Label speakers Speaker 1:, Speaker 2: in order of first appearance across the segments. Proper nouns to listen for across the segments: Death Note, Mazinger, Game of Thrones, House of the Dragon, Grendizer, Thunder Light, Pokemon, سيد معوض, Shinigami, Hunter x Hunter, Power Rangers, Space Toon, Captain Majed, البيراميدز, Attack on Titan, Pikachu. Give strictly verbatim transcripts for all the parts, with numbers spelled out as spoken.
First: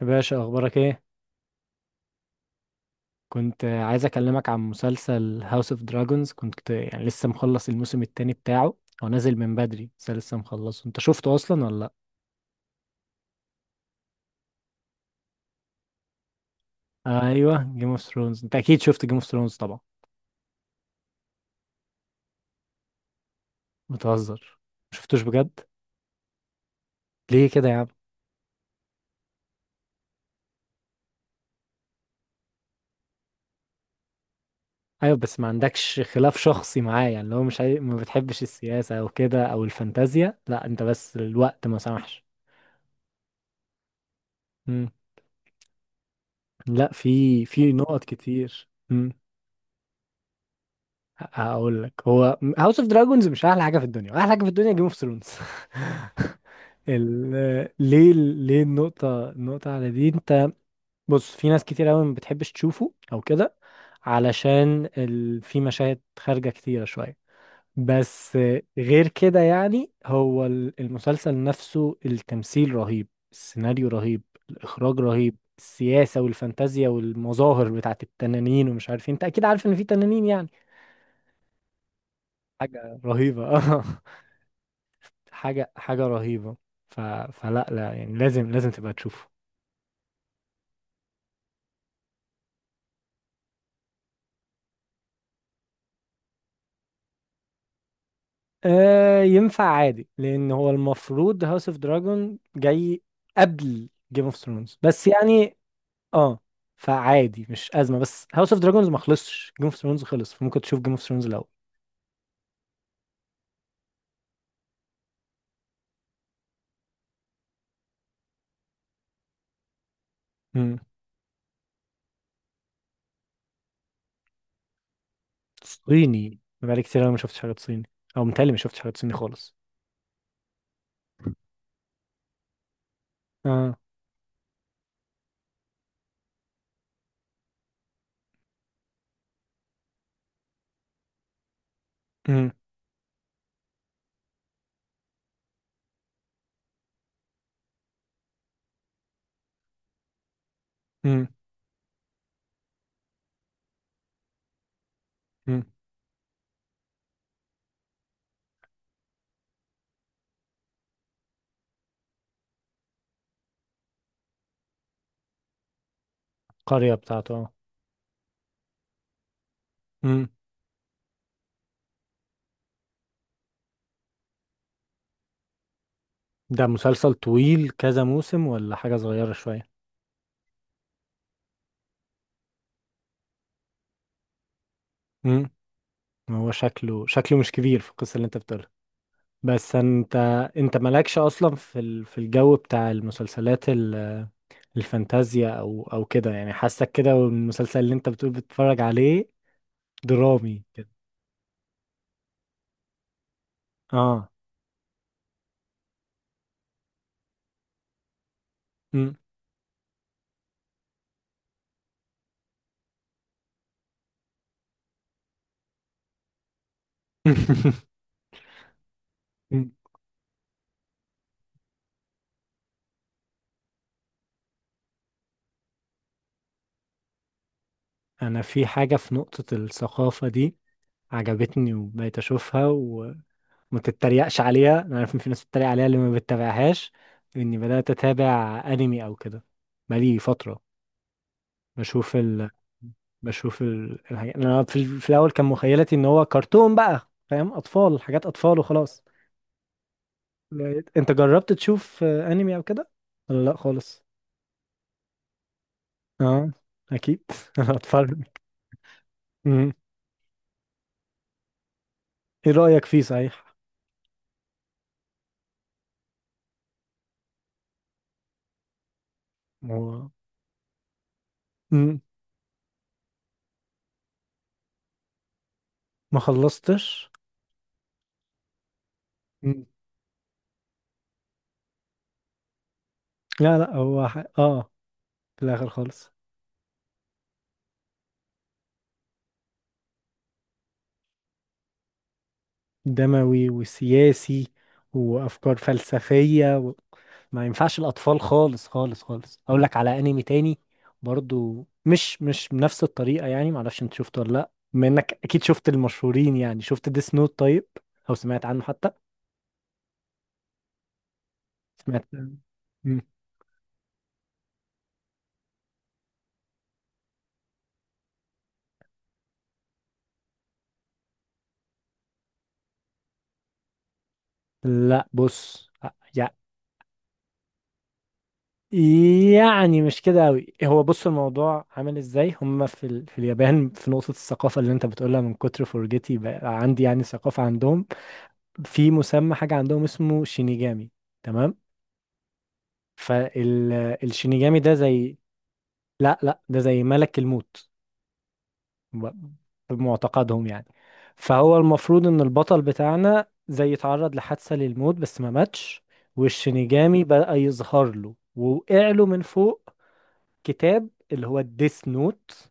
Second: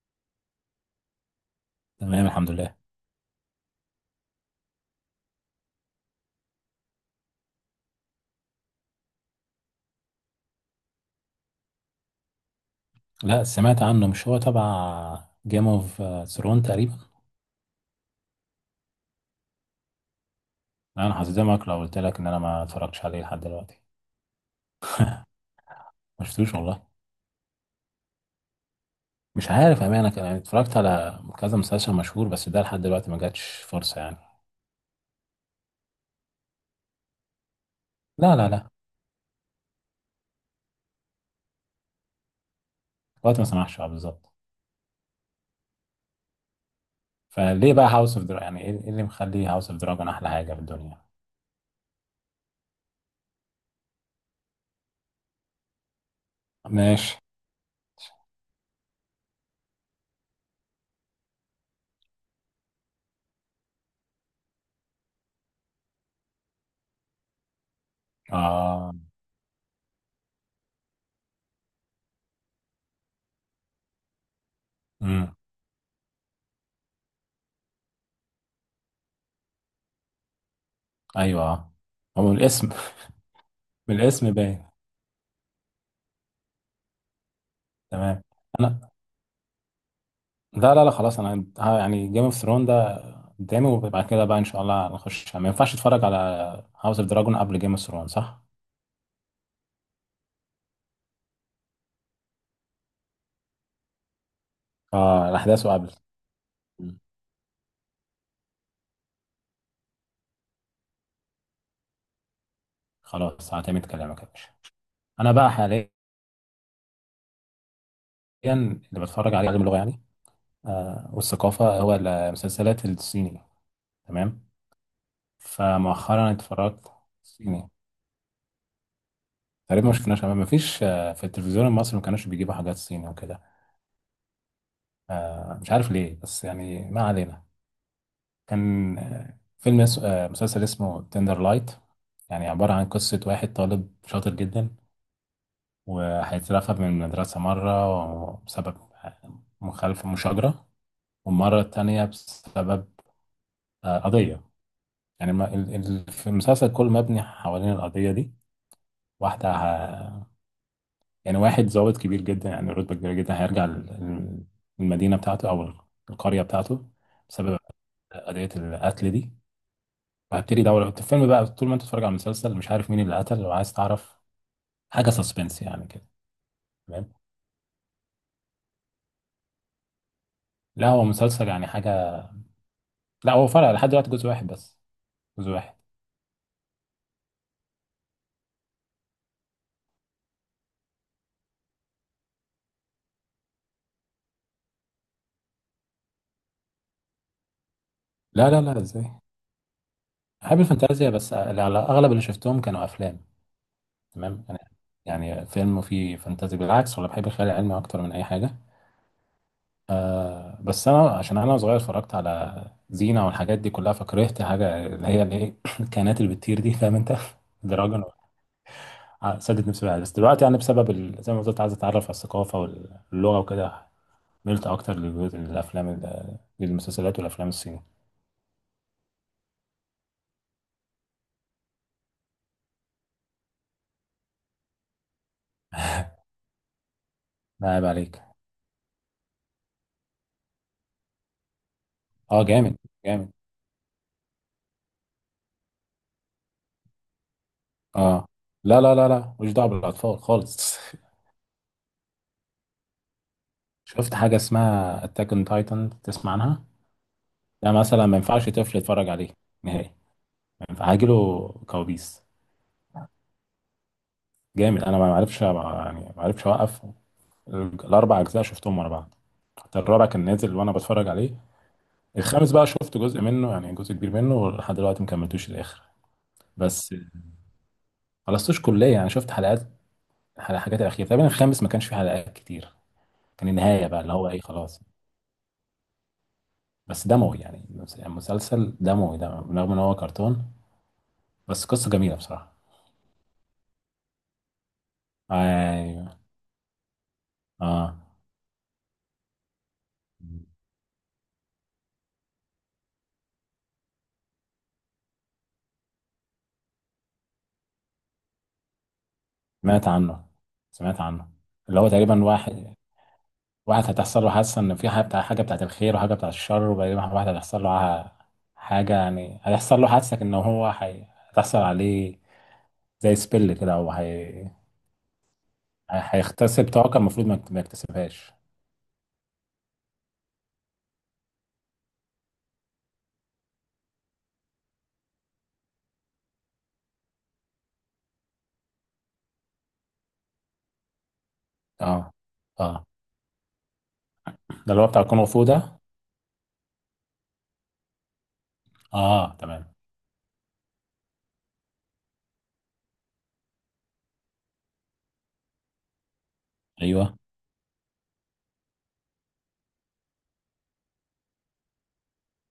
Speaker 1: يا باشا، اخبارك ايه؟
Speaker 2: تمام، الحمد لله.
Speaker 1: كنت عايز اكلمك عن مسلسل هاوس اوف دراجونز. كنت يعني لسه مخلص الموسم التاني بتاعه. هو نازل من بدري بس أنا لسه مخلصه. انت شفته اصلا ولا لا؟
Speaker 2: لا، سمعت عنه. مش هو تبع جيم اوف ثرون تقريبا؟
Speaker 1: ايوه، جيم اوف ثرونز. انت اكيد شفت جيم اوف ثرونز طبعا.
Speaker 2: انا هصدمك لو قلت لك ان انا ما اتفرجتش عليه لحد دلوقتي.
Speaker 1: بتهزر؟ مشفتوش بجد؟
Speaker 2: ما شفتوش والله.
Speaker 1: ليه كده يا عم؟
Speaker 2: مش عارف امانه، كان- يعني اتفرجت على كذا مسلسل مشهور، بس ده لحد دلوقتي ما جاتش فرصه يعني.
Speaker 1: ايوه، بس ما عندكش خلاف شخصي معاه يعني. لو مش عاي... ما
Speaker 2: لا
Speaker 1: بتحبش
Speaker 2: لا لا،
Speaker 1: السياسه او كده او الفانتازيا؟ لا، انت بس الوقت ما سمحش.
Speaker 2: الوقت ما سمحش، اه، بالظبط.
Speaker 1: مم. لا، في في
Speaker 2: فليه بقى
Speaker 1: نقط
Speaker 2: هاوس اوف دراجون؟ يعني
Speaker 1: كتير.
Speaker 2: ايه إيه اللي
Speaker 1: مم.
Speaker 2: مخلي هاوس اوف دراجون احلى حاجه في الدنيا؟
Speaker 1: هقول لك، هو هاوس اوف دراجونز مش احلى حاجه في الدنيا، احلى حاجه في الدنيا جيم اوف ثرونز.
Speaker 2: ماشي.
Speaker 1: ال... ليه ليه النقطه النقطه على دي انت؟ بص، في ناس كتير قوي ما بتحبش تشوفه او كده، علشان ال... في مشاهد خارجه كتيره شويه. بس
Speaker 2: اه،
Speaker 1: غير كده يعني هو ال- المسلسل نفسه، التمثيل رهيب، السيناريو رهيب، الاخراج
Speaker 2: امم،
Speaker 1: رهيب، السياسه والفانتازيا والمظاهر بتاعت التنانين ومش عارف إيه. انت اكيد عارف ان في تنانين يعني.
Speaker 2: ايوه، آه. هو من الاسم.
Speaker 1: حاجه رهيبه.
Speaker 2: من الاسم باين.
Speaker 1: حاجة حاجة رهيبة. ف... فلا لا، يعني
Speaker 2: تمام.
Speaker 1: لازم لازم
Speaker 2: انا...
Speaker 1: تبقى تشوفه.
Speaker 2: لا لا لا، خلاص، انا ها يعني جيم اوف ثرون ده قدامي، وبعد كده بقى ان شاء الله هنخش. ما ينفعش اتفرج على هاوس اوف دراجون قبل جيم اوف ثرون، صح؟
Speaker 1: آه، ينفع عادي، لأن هو المفروض هاوس اوف دراجون جاي قبل جيم اوف ثرونز بس
Speaker 2: اه،
Speaker 1: يعني.
Speaker 2: الاحداث قبل.
Speaker 1: اه، فعادي مش أزمة، بس هاوس اوف دراجونز ما خلصش، جيم اوف ثرونز خلص، فممكن تشوف جيم اوف ثرونز الأول.
Speaker 2: خلاص، هعتمد كلامك يا باشا. انا بقى حاليا اللي بتفرج عليه علم اللغه يعني،
Speaker 1: مم.
Speaker 2: آه، والثقافه. هو المسلسلات الصيني. تمام. فمؤخرا
Speaker 1: صيني؟ بقالي
Speaker 2: اتفرجت
Speaker 1: كتير أوي ما شفتش حاجات
Speaker 2: صيني.
Speaker 1: صيني. أو متهيألي ما شفتش حاجات صيني خالص.
Speaker 2: تقريبا ما شفناش، ما فيش، آه، في التلفزيون المصري ما كانوش بيجيبوا حاجات صيني وكده.
Speaker 1: اه.
Speaker 2: آه مش عارف ليه، بس يعني ما علينا. كان آه، فيلم، اس... آه، مسلسل اسمه تندر لايت، يعني
Speaker 1: مم.
Speaker 2: عبارة عن قصة واحد طالب شاطر جدا، وهيترفد من المدرسة مرة بسبب آه، مخالفة مشاجرة،
Speaker 1: مم.
Speaker 2: والمرة التانية بسبب آه، قضية. يعني ما-
Speaker 1: مم.
Speaker 2: ال- ال- في المسلسل كله مبني حوالين القضية دي. واحدة ه... يعني واحد ضابط كبير جدا، يعني رتبة كبيرة جدا، هيرجع ال- ال- المدينة بتاعته أو القرية بتاعته
Speaker 1: القرية بتاعته، اه.
Speaker 2: بسبب قضية القتل دي.
Speaker 1: مم.
Speaker 2: وهبتدي ادور في الفيلم بقى. طول ما انت بتتفرج على المسلسل مش عارف مين اللي قتل، لو عايز تعرف. حاجه سسبنس يعني كده.
Speaker 1: ده
Speaker 2: تمام.
Speaker 1: مسلسل طويل كذا موسم، ولا حاجة صغيرة شوية؟
Speaker 2: لا، هو مسلسل يعني حاجه... لا، هو فرق لحد دلوقتي جزء واحد بس.
Speaker 1: مم.
Speaker 2: جزء واحد.
Speaker 1: ما هو شكله شكله مش كبير في القصة اللي انت بتقولها. بس انت انت مالكش اصلا في ال- في الجو بتاع المسلسلات ال- الفانتازيا او او كده يعني. حاسك كده، والمسلسل اللي انت بتقول
Speaker 2: لا لا لا،
Speaker 1: بتتفرج
Speaker 2: ازاي؟
Speaker 1: عليه
Speaker 2: بحب
Speaker 1: درامي كده.
Speaker 2: الفانتازيا، بس على اغلب اللي شفتهم كانوا افلام.
Speaker 1: اه.
Speaker 2: تمام. انا يعني فيلم فيه فانتازي بالعكس، ولا بحب الخيال العلمي اكتر من اي حاجه.
Speaker 1: مم.
Speaker 2: بس انا عشان انا صغير اتفرجت على زينه والحاجات دي كلها، فكرهت حاجه اللي هي الايه، الكائنات اللي بتطير دي، فاهم انت؟ دراجون. ع- سدد
Speaker 1: مم.
Speaker 2: نفسي بقى. بس دلوقتي يعني بسبب ال... زي ما قلت عايز اتعرف على الثقافه واللغه وكده، ملت اكتر للجزء- للافلام ال- للمسلسلات والافلام الصيني.
Speaker 1: انا في حاجة، في نقطة الثقافة دي عجبتني وبقيت اشوفها، وما تتريقش عليها. انا عارف ان في ناس بتتريق عليها اللي ما بتتابعهاش، اني
Speaker 2: ما عيب
Speaker 1: بدأت
Speaker 2: عليك.
Speaker 1: اتابع انمي او كده بقالي فترة. بشوف
Speaker 2: اه،
Speaker 1: ال...
Speaker 2: جامد جامد.
Speaker 1: بشوف ال... الحاجات. انا في، ال... في الاول كان مخيلتي ان هو كرتون بقى، فاهم؟ اطفال، حاجات
Speaker 2: اه،
Speaker 1: اطفال
Speaker 2: لا لا
Speaker 1: وخلاص.
Speaker 2: لا لا، مش دعوه بالاطفال خالص.
Speaker 1: لقيت- انت جربت تشوف آه، انمي او كده ولا لا خالص؟
Speaker 2: شفت حاجه اسمها اتاك اون تايتن، تسمع
Speaker 1: اه،
Speaker 2: عنها؟
Speaker 1: اكيد.
Speaker 2: ده
Speaker 1: انا
Speaker 2: مثلا ما
Speaker 1: اتفرج.
Speaker 2: ينفعش طفل يتفرج عليه
Speaker 1: مم.
Speaker 2: نهائي، ما ينفع، هيجيله كوابيس.
Speaker 1: ايه رايك فيه صحيح؟
Speaker 2: جامد، انا ما عرفش يعني، ما عرفش اوقف. الاربع اجزاء شفتهم ورا بعض، حتى الرابع
Speaker 1: هو.
Speaker 2: كان نازل وانا بتفرج عليه.
Speaker 1: مم.
Speaker 2: الخامس بقى شفت جزء منه، يعني جزء كبير منه، لحد دلوقتي ما كملتوش الاخر.
Speaker 1: ما
Speaker 2: بس
Speaker 1: خلصتش.
Speaker 2: خلصتوش كليه، يعني شفت حلقات
Speaker 1: مم.
Speaker 2: على الحاجات الاخيره تقريبا. الخامس ما كانش فيه حلقات كتير. كان
Speaker 1: لا لا،
Speaker 2: النهايه بقى
Speaker 1: هو
Speaker 2: اللي
Speaker 1: ح...
Speaker 2: هو ايه،
Speaker 1: اه،
Speaker 2: خلاص.
Speaker 1: في الاخر خالص.
Speaker 2: بس دموي يعني، مس- مسلسل دموي ده رغم ان هو كرتون، بس قصه جميله بصراحه.
Speaker 1: دموي وسياسي وافكار
Speaker 2: ايوه.
Speaker 1: فلسفيه. ما ينفعش
Speaker 2: اه،
Speaker 1: الاطفال خالص خالص خالص. اقول لك على انمي تاني، برضو مش مش بنفس الطريقه. يعني معرفش انت شفته ولا لا، بما انك اكيد شفت المشهورين، يعني شفت ديس نوت؟ طيب، او سمعت عنه حتى.
Speaker 2: سمعت عنه، سمعت عنه. اللي هو
Speaker 1: سمعت.
Speaker 2: تقريبا واحد
Speaker 1: مم.
Speaker 2: واحد هتحصل له حاسة إن في حاجة بتاع حاجة بتاعت الخير وحاجة بتاعت الشر، وبعدين واحد هتحصل له ع- حاجة، يعني هتحصل له حاسة إن هو حي... هتحصل عليه زي سبيل كده، أو هي...
Speaker 1: لا بص، يع-
Speaker 2: هيغتسب طاقة المفروض ما يكت- ما يكتسبهاش.
Speaker 1: يعني مش كده قوي. هو بص، الموضوع عامل ازاي؟ هم في ال... في اليابان، في نقطة الثقافة اللي انت بتقولها، من كتر فرجتي بقى عندي يعني ثقافة عندهم. في مسمى حاجة عندهم اسمه شينيجامي، تمام؟
Speaker 2: اه. اه،
Speaker 1: فالشينيجامي
Speaker 2: ده
Speaker 1: ده
Speaker 2: اللي هو بتاع
Speaker 1: زي،
Speaker 2: الكونغ فو ده.
Speaker 1: لا لا، ده زي ملك الموت ب-
Speaker 2: اه، تمام.
Speaker 1: بمعتقدهم يعني. فهو المفروض ان البطل بتاعنا زي اتعرض لحادثة للموت بس ما ماتش، والشينيجامي
Speaker 2: ايوه.
Speaker 1: بدأ يظهر له ووقع له من فوق كتاب، اللي هو الديس نوت.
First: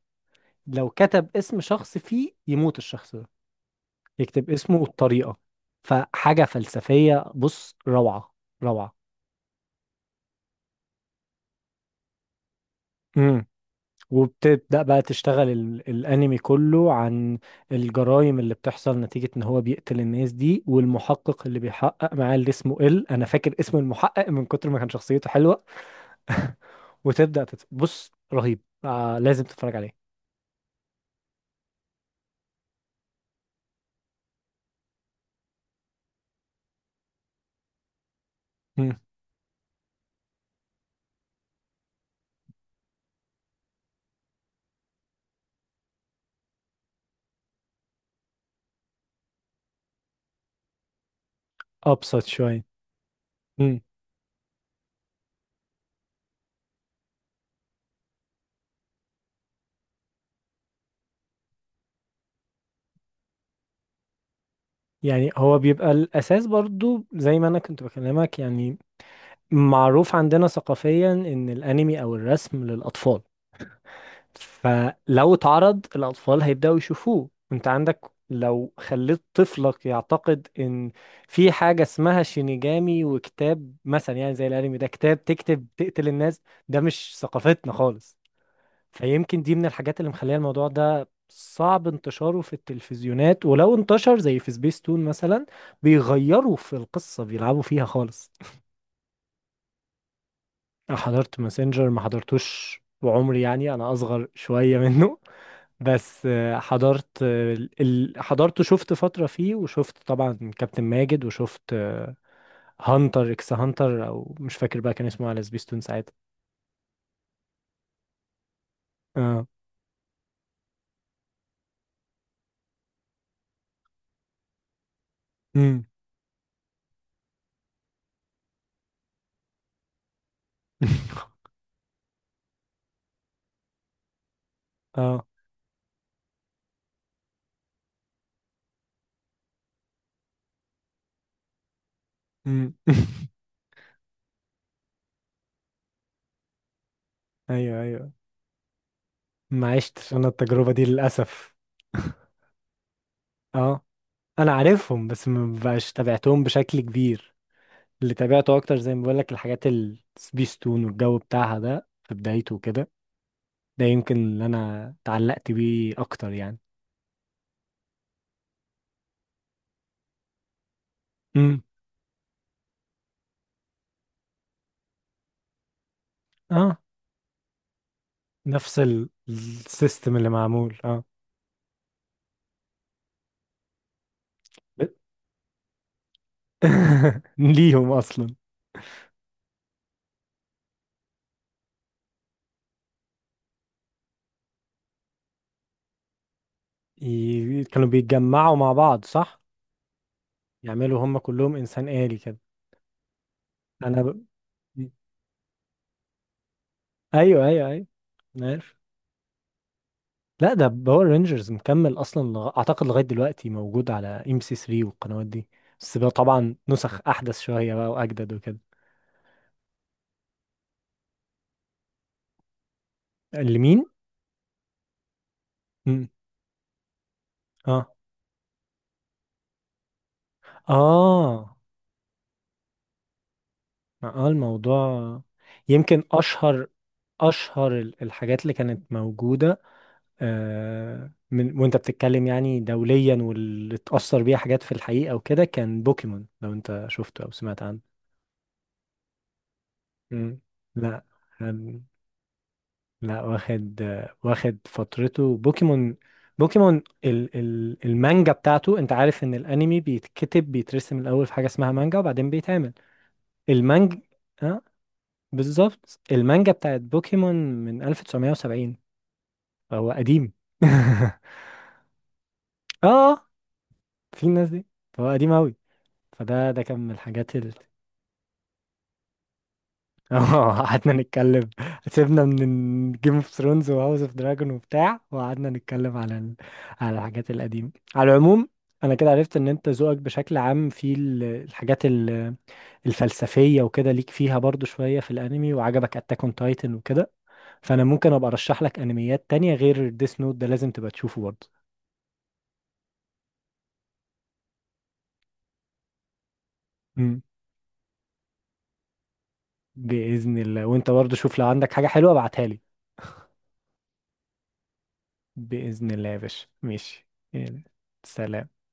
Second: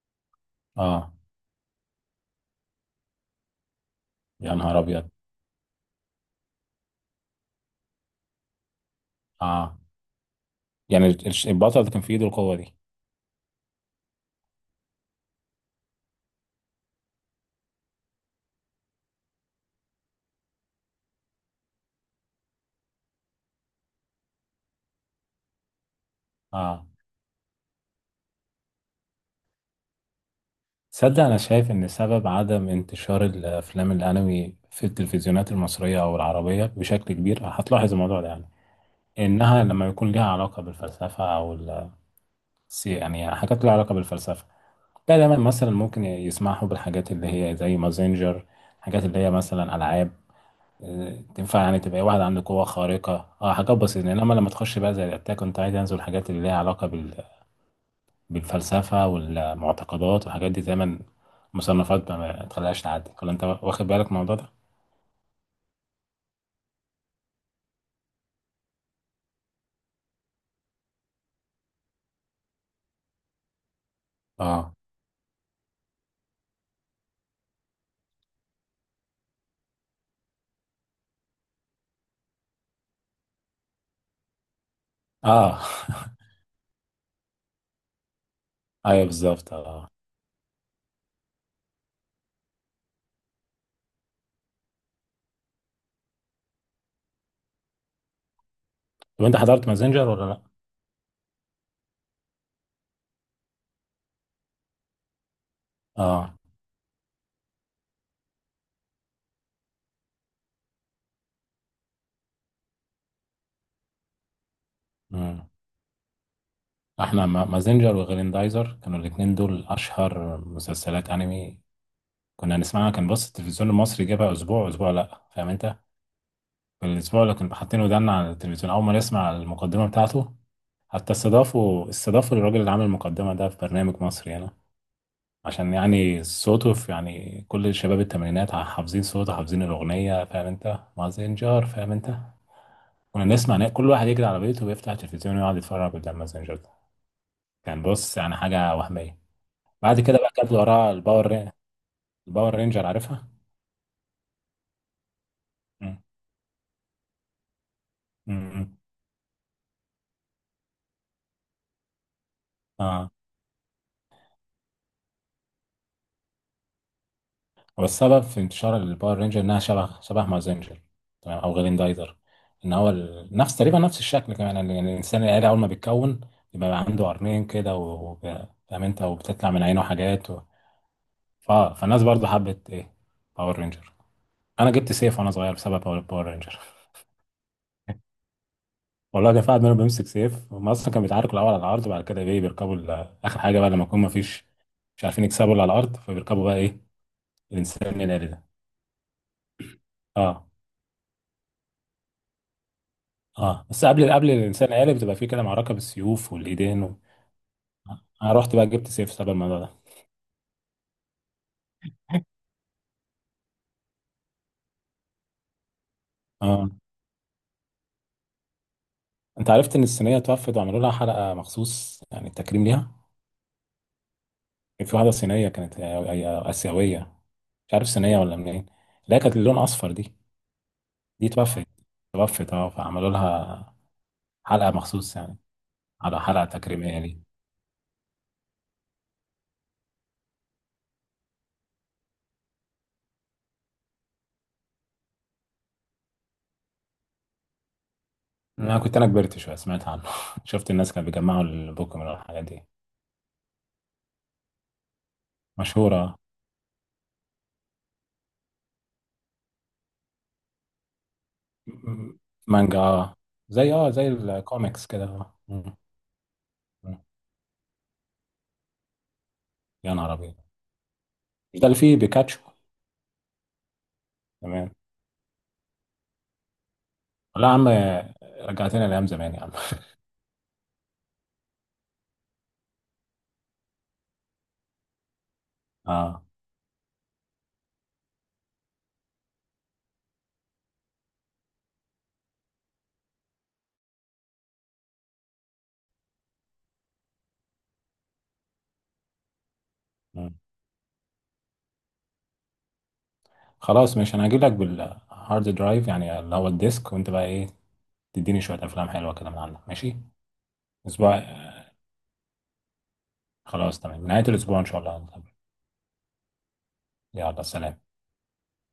Speaker 1: لو
Speaker 2: اه.
Speaker 1: كتب اسم شخص فيه يموت الشخص ده، يكتب
Speaker 2: يا
Speaker 1: اسمه
Speaker 2: نهار أبيض.
Speaker 1: والطريقة. فحاجة فلسفية، بص، روعة، روعة.
Speaker 2: اه، يعني الش- البطل اللي كان في إيده القوة دي.
Speaker 1: وبتبدأ بقى تشتغل ال- الأنمي كله عن الجرائم اللي بتحصل نتيجة إن هو بيقتل الناس دي، والمحقق اللي بيحقق معاه اللي اسمه إل. أنا فاكر اسم المحقق من كتر ما كان شخصيته حلوة.
Speaker 2: اه.
Speaker 1: وتبدأ تت... بص رهيب، آه، لازم تتفرج عليه.
Speaker 2: تصدق أنا شايف إن سبب عدم انتشار الأفلام الأنمي في التلفزيونات المصرية أو العربية بشكل كبير، هتلاحظ الموضوع ده يعني،
Speaker 1: مم.
Speaker 2: إنها لما يكون ليها علاقة بالفلسفة أو ال- سي- يعني حاجات ليها علاقة بالفلسفة. لا دايما مثلا ممكن يسمحوا بالحاجات اللي هي زي مازينجر، حاجات اللي هي مثلا ألعاب، آه، تنفع يعني تبقى واحد
Speaker 1: أبسط
Speaker 2: عنده قوة
Speaker 1: شوية.
Speaker 2: خارقة، اه، حاجات
Speaker 1: مم.
Speaker 2: بسيطة. إنما لما تخش بقى زي الأتاك أون تايتنز والحاجات اللي ليها علاقة بالفلسفة والمعتقدات والحاجات دي، دايما مصنفات ما ما تخليهاش تعدي. ولا انت واخد بالك من الموضوع ده؟
Speaker 1: يعني هو بيبقى الأساس، برضو زي ما أنا كنت بكلمك. يعني معروف عندنا ثقافيا إن الأنمي أو الرسم للأطفال،
Speaker 2: اه.
Speaker 1: فلو اتعرض الأطفال هيبدأوا يشوفوه. انت عندك، لو خليت طفلك يعتقد ان في حاجة اسمها شينيجامي وكتاب مثلا، يعني زي الانمي ده، كتاب
Speaker 2: اه.
Speaker 1: تكتب تقتل الناس، ده مش ثقافتنا خالص.
Speaker 2: ايوه
Speaker 1: فيمكن
Speaker 2: بالظبط،
Speaker 1: دي من
Speaker 2: اه.
Speaker 1: الحاجات اللي مخليه الموضوع ده صعب انتشاره في التلفزيونات. ولو انتشر زي في سبيس تون مثلا، بيغيروا في القصة، بيلعبوا فيها خالص.
Speaker 2: طب انت حضرت مازنجر ولا لا؟
Speaker 1: انا حضرت ماسنجر، ما حضرتوش وعمري، يعني انا اصغر شوية منه. بس
Speaker 2: اه،
Speaker 1: آه، حضرت آه، ال... حضرت، شفت فترة فيه، وشفت طبعا كابتن ماجد، وشفت آه، هانتر اكس هانتر، او مش فاكر بقى كان اسمه على
Speaker 2: مم.
Speaker 1: سبيستون ساعتها.
Speaker 2: احنا ما- مازنجر وغريندايزر كانوا الاتنين
Speaker 1: اه.
Speaker 2: دول اشهر مسلسلات انمي كنا نسمعها. كان بص التلفزيون المصري جابها اسبوع اسبوع، لا فاهم انت؟
Speaker 1: امم
Speaker 2: في الاسبوع اللي كنا حاطين ودانا على التلفزيون اول ما نسمع المقدمة بتاعته، حتى استضافوا استضافوا الراجل اللي عامل المقدمة ده في برنامج مصري هنا،
Speaker 1: اه.
Speaker 2: عشان يعني صوته في يعني كل شباب التمانينات ع- حافظين صوته، حافظين الأغنية، فاهم أنت مازنجر؟ فاهم أنت؟
Speaker 1: امم
Speaker 2: كنا نسمع نا- كل واحد يجري على بيته ويفتح التلفزيون ويقعد يتفرج قدام مازنجر ده.
Speaker 1: ايوه
Speaker 2: كان
Speaker 1: ايوه.
Speaker 2: بص يعني حاجة وهمية.
Speaker 1: ما
Speaker 2: بعد
Speaker 1: عشتش
Speaker 2: كده
Speaker 1: انا
Speaker 2: بقى كانت
Speaker 1: التجربة دي
Speaker 2: وراها الباور ري-
Speaker 1: للأسف.
Speaker 2: الباور رينجر، عارفها؟
Speaker 1: اه، انا عارفهم بس ما بقاش
Speaker 2: مم.
Speaker 1: تابعتهم بشكل كبير. اللي تابعته اكتر
Speaker 2: مم.
Speaker 1: زي ما بقول لك، الحاجات السبيستون والجو بتاعها ده في بدايته كده.
Speaker 2: اه.
Speaker 1: ده يمكن اللي انا اتعلقت بيه اكتر يعني.
Speaker 2: هو السبب في انتشار الباور رينجر انها شبه شبه مازنجر، تمام، او غريندايزر. ان هو ال- نفس تقريبا نفس الشكل كمان، يعني الانسان الالي اول ما بيتكون
Speaker 1: اه،
Speaker 2: بيبقى عنده قرنين كده و- وب-
Speaker 1: نفس
Speaker 2: فاهم انت،
Speaker 1: ال-
Speaker 2: وبتطلع من عينه
Speaker 1: السيستم اللي
Speaker 2: حاجات و...
Speaker 1: معمول، اه.
Speaker 2: ف... فالناس برضو حبت ايه، باور رينجر. انا
Speaker 1: ب-
Speaker 2: جبت سيف وانا صغير بسبب باور باور رينجر.
Speaker 1: ليهم اصلا؟
Speaker 2: والله كان في واحد منهم بيمسك سيف. هم اصلا كانوا بيتعاركوا الاول على الارض، وبعد كده ايه بيركبوا ال- اخر حاجه بقى لما يكون ما فيش، مش عارفين يكسبوا اللي على الارض، فبيركبوا بقى ايه،
Speaker 1: ي- كانوا
Speaker 2: الانسان الالي
Speaker 1: بيتجمعوا
Speaker 2: ده.
Speaker 1: مع بعض، صح؟
Speaker 2: اه.
Speaker 1: يعملوا هم كلهم انسان آلي كده.
Speaker 2: اه، بس
Speaker 1: انا
Speaker 2: قبل
Speaker 1: ب...
Speaker 2: قبل الانسان الالي بتبقى فيه كده معركه بالسيوف والايدين و...
Speaker 1: ايوه ايوه ايوه.
Speaker 2: آه، انا
Speaker 1: أنا
Speaker 2: رحت بقى
Speaker 1: عارف.
Speaker 2: جبت سيف سبب الموضوع ده.
Speaker 1: لا، ده باور رينجرز مكمل اصلا، لغ... اعتقد لغايه دلوقتي موجود على ام سي ثلاثة والقنوات دي. بس بقى طبعا
Speaker 2: اه.
Speaker 1: نسخ احدث شويه بقى واجدد وكده.
Speaker 2: انت عرفت ان الصينيه توفت وعملوا لها حلقه مخصوص يعني تكريم ليها؟
Speaker 1: لمين؟
Speaker 2: كان في واحده صينيه كانت
Speaker 1: مم.
Speaker 2: آه، آه، اسيويه، مش
Speaker 1: اه
Speaker 2: عارف صينيه ولا منين. لا كانت اللون اصفر دي. دي
Speaker 1: اه
Speaker 2: توفت. توفت، اه، فعملوا لها
Speaker 1: اه،
Speaker 2: حلقه مخصوص
Speaker 1: الموضوع
Speaker 2: يعني،
Speaker 1: يمكن
Speaker 2: على حلقه
Speaker 1: اشهر،
Speaker 2: تكريميه لي.
Speaker 1: اشهر ال- الحاجات اللي كانت موجوده آه، من وانت بتتكلم يعني دوليا، واللي اتاثر بيها حاجات في الحقيقه وكده كان بوكيمون. لو انت شفته او سمعت عنه.
Speaker 2: انا كنت انا كبرت شويه، سمعت عنه.
Speaker 1: مم.
Speaker 2: شفت الناس
Speaker 1: لا
Speaker 2: كانوا بيجمعوا
Speaker 1: كان-
Speaker 2: البوكيمون والحاجات دي.
Speaker 1: لا، واخد آه، واخد فترته بوكيمون.
Speaker 2: مشهوره.
Speaker 1: بوكيمون ال ال المانجا بتاعته. انت عارف ان الانمي بيتكتب بيترسم الاول في حاجه اسمها مانجا،
Speaker 2: م-
Speaker 1: وبعدين بيتعمل
Speaker 2: مانجا، اه. زي اه
Speaker 1: المانجا.
Speaker 2: زي الكوميكس كده، آه. م-
Speaker 1: بالظبط، المانجا بتاعت
Speaker 2: م.
Speaker 1: بوكيمون من ألف وتسعمية وسبعين. فهو
Speaker 2: يا نهار
Speaker 1: قديم.
Speaker 2: ابيض. مش ده اللي فيه بيكاتشو؟
Speaker 1: اه، في الناس دي.
Speaker 2: تمام.
Speaker 1: فهو قديم أوي. فده ده كان من الحاجات
Speaker 2: لا يا
Speaker 1: ال.
Speaker 2: عم، رجعتنا لايام زمان يا عم.
Speaker 1: اه، قعدنا نتكلم. سيبنا من جيم اوف ثرونز وهاوس اوف دراجون وبتاع، وقعدنا نتكلم على
Speaker 2: اه.
Speaker 1: ال... على الحاجات القديمة على العموم. انا كده عرفت ان انت ذوقك بشكل عام في ال- الحاجات ال- الفلسفية وكده، ليك فيها برضو شوية، في الانمي وعجبك اتاك اون تايتن وكده. فانا ممكن ابقى ارشح لك انميات تانية غير ديس
Speaker 2: م.
Speaker 1: نوت، ده لازم تبقى تشوفه برضه.
Speaker 2: خلاص ماشي، انا هجيب لك بالهارد درايف يعني اللي هو الديسك، وانت
Speaker 1: مم.
Speaker 2: بقى ايه تديني شويه افلام حلوه كده من عندك، ماشي.
Speaker 1: باذن الله. وانت برضه
Speaker 2: اسبوع
Speaker 1: شوف، لو
Speaker 2: آه،
Speaker 1: عندك حاجة حلوة ابعتها لي.
Speaker 2: خلاص تمام، نهايه الاسبوع ان شاء الله.
Speaker 1: باذن الله يا باشا، ماشي.
Speaker 2: يلا
Speaker 1: يلا.
Speaker 2: سلام.
Speaker 1: سلام.